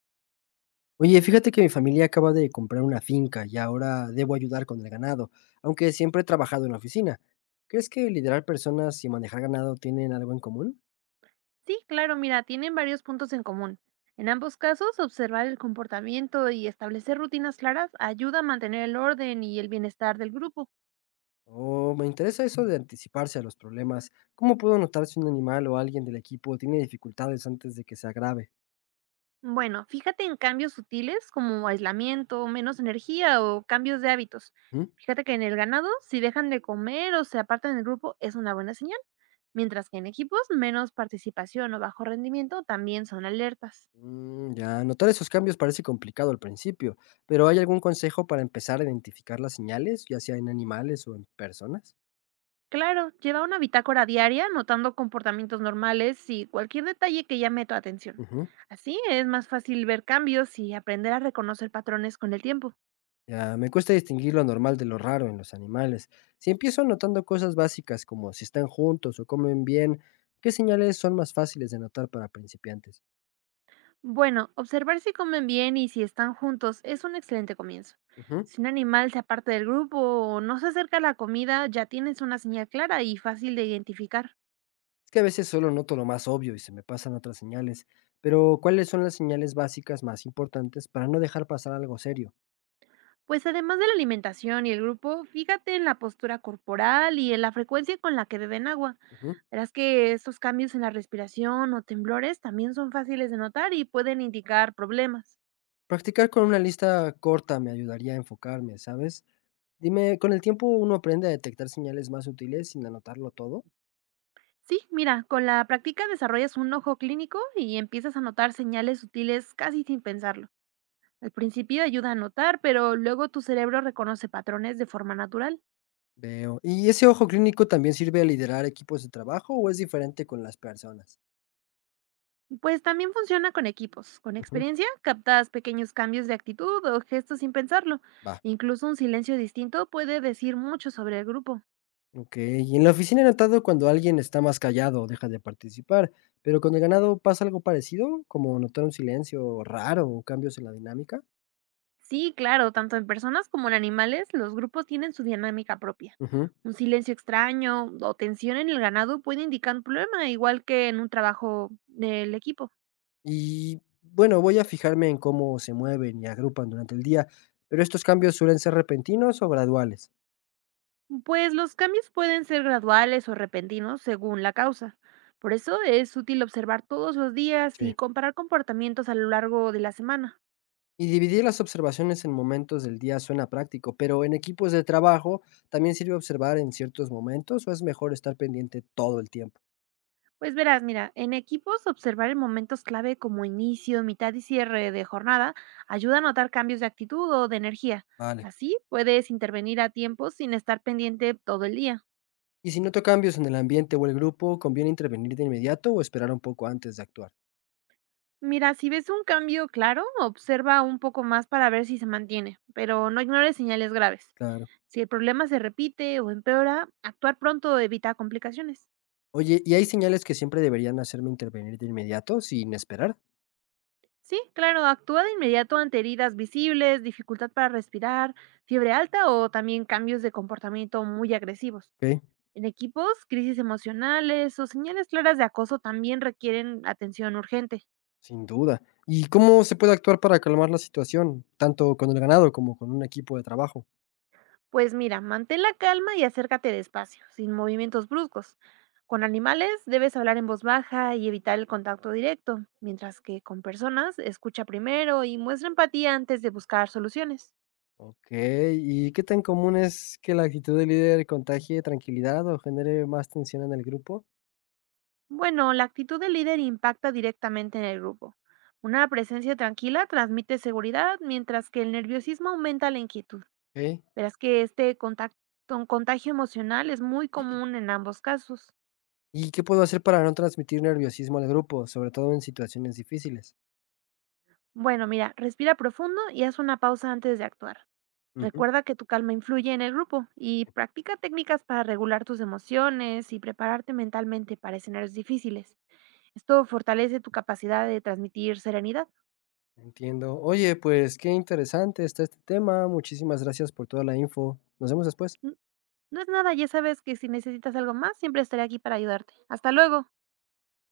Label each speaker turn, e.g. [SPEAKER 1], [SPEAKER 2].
[SPEAKER 1] Oye, fíjate que mi familia acaba de comprar una finca y ahora debo ayudar con el ganado, aunque siempre he trabajado en la oficina. ¿Crees que liderar personas y manejar ganado tienen algo en común?
[SPEAKER 2] Sí, claro, mira, tienen varios puntos en común. En ambos casos, observar el comportamiento y establecer rutinas claras ayuda a mantener el orden y el bienestar del grupo.
[SPEAKER 1] O me interesa eso de anticiparse a los problemas. ¿Cómo puedo notar si un animal o alguien del equipo tiene dificultades antes de que se agrave?
[SPEAKER 2] Bueno, fíjate en cambios sutiles como aislamiento, menos energía o cambios de hábitos.
[SPEAKER 1] ¿Mm?
[SPEAKER 2] Fíjate que en el ganado, si dejan de comer o se apartan del grupo, es una buena señal, mientras que en equipos, menos participación o bajo rendimiento también son alertas.
[SPEAKER 1] Mm, ya, notar esos cambios parece complicado al principio, pero ¿hay algún consejo para empezar a identificar las señales, ya sea en animales o en personas?
[SPEAKER 2] Claro, lleva una bitácora diaria anotando comportamientos normales y cualquier detalle que llame tu atención. Así es más fácil ver cambios y aprender a reconocer patrones con el tiempo.
[SPEAKER 1] Ya, me cuesta distinguir lo normal de lo raro en los animales. Si empiezo notando cosas básicas como si están juntos o comen bien, ¿qué señales son más fáciles de notar para principiantes?
[SPEAKER 2] Bueno, observar si comen bien y si están juntos es un excelente comienzo.
[SPEAKER 1] Ujú.
[SPEAKER 2] Si un animal se aparta del grupo o no se acerca a la comida, ya tienes una señal clara y fácil de identificar.
[SPEAKER 1] Es que a veces solo noto lo más obvio y se me pasan otras señales, pero ¿cuáles son las señales básicas más importantes para no dejar pasar algo serio?
[SPEAKER 2] Pues además de la alimentación y el grupo, fíjate en la postura corporal y en la frecuencia con la que beben agua.
[SPEAKER 1] Ujú.
[SPEAKER 2] Verás que estos cambios en la respiración o temblores también son fáciles de notar y pueden indicar problemas.
[SPEAKER 1] Practicar con una lista corta me ayudaría a enfocarme, ¿sabes? Dime, ¿con el tiempo uno aprende a detectar señales más útiles sin anotarlo todo?
[SPEAKER 2] Sí, mira, con la práctica desarrollas un ojo clínico y empiezas a notar señales sutiles casi sin pensarlo. Al principio ayuda a notar, pero luego tu cerebro reconoce patrones de forma natural.
[SPEAKER 1] Veo. ¿Y ese ojo clínico también sirve a liderar equipos de trabajo o es diferente con las personas?
[SPEAKER 2] Pues también funciona con equipos. Con
[SPEAKER 1] Ujú.
[SPEAKER 2] experiencia, captas pequeños cambios de actitud o gestos sin pensarlo.
[SPEAKER 1] Va.
[SPEAKER 2] Incluso un silencio distinto puede decir mucho sobre el grupo.
[SPEAKER 1] Ok. Y en la oficina he notado cuando alguien está más callado o deja de participar, pero con el ganado pasa algo parecido, como notar un silencio raro o cambios en la dinámica.
[SPEAKER 2] Sí, claro, tanto en personas como en animales, los grupos tienen su dinámica propia.
[SPEAKER 1] Ujú.
[SPEAKER 2] Un silencio extraño o tensión en el ganado puede indicar un problema, igual que en un trabajo del equipo.
[SPEAKER 1] Y bueno, voy a fijarme en cómo se mueven y agrupan durante el día, pero estos cambios suelen ser repentinos o graduales.
[SPEAKER 2] Pues los cambios pueden ser graduales o repentinos según la causa. Por eso es útil observar todos los días y
[SPEAKER 1] Sí.
[SPEAKER 2] comparar comportamientos a lo largo de la semana.
[SPEAKER 1] Y dividir las observaciones en momentos del día suena práctico, pero en equipos de trabajo también sirve observar en ciertos momentos o es mejor estar pendiente todo el tiempo.
[SPEAKER 2] Pues verás, mira, en equipos observar en momentos clave como inicio, mitad y cierre de jornada ayuda a notar cambios de actitud o de energía.
[SPEAKER 1] Vale.
[SPEAKER 2] Así puedes intervenir a tiempo sin estar pendiente todo el día.
[SPEAKER 1] Y si noto cambios en el ambiente o el grupo, ¿conviene intervenir de inmediato o esperar un poco antes de actuar?
[SPEAKER 2] Mira, si ves un cambio claro, observa un poco más para ver si se mantiene, pero no ignores señales graves.
[SPEAKER 1] Claro.
[SPEAKER 2] Si el problema se repite o empeora, actuar pronto evita complicaciones.
[SPEAKER 1] Oye, ¿y hay señales que siempre deberían hacerme intervenir de inmediato sin esperar?
[SPEAKER 2] Sí, claro, actúa de inmediato ante heridas visibles, dificultad para respirar, fiebre alta o también cambios de comportamiento muy agresivos.
[SPEAKER 1] Ok.
[SPEAKER 2] En equipos, crisis emocionales o señales claras de acoso también requieren atención urgente.
[SPEAKER 1] Sin duda. ¿Y cómo se puede actuar para calmar la situación, tanto con el ganado como con un equipo de trabajo?
[SPEAKER 2] Pues mira, mantén la calma y acércate despacio, sin movimientos bruscos. Con animales debes hablar en voz baja y evitar el contacto directo, mientras que con personas escucha primero y muestra empatía antes de buscar soluciones.
[SPEAKER 1] Okey, ¿y qué tan común es que la actitud del líder contagie tranquilidad o genere más tensión en el grupo?
[SPEAKER 2] Bueno, la actitud del líder impacta directamente en el grupo. Una presencia tranquila transmite seguridad, mientras que el nerviosismo aumenta la inquietud.
[SPEAKER 1] Okey.
[SPEAKER 2] Verás que este contacto, contagio emocional es muy común en ambos casos.
[SPEAKER 1] ¿Y qué puedo hacer para no transmitir nerviosismo al grupo, sobre todo en situaciones difíciles?
[SPEAKER 2] Bueno, mira, respira profundo y haz una pausa antes de actuar.
[SPEAKER 1] Ujú.
[SPEAKER 2] Recuerda que tu calma influye en el grupo y practica técnicas para regular tus emociones y prepararte mentalmente para escenarios difíciles. Esto fortalece tu capacidad de transmitir serenidad.
[SPEAKER 1] Entiendo. Oye, pues qué interesante está este tema. Muchísimas gracias por toda la info. Nos vemos después.
[SPEAKER 2] No es nada, ya sabes que si necesitas algo más, siempre estaré aquí para ayudarte. Hasta luego.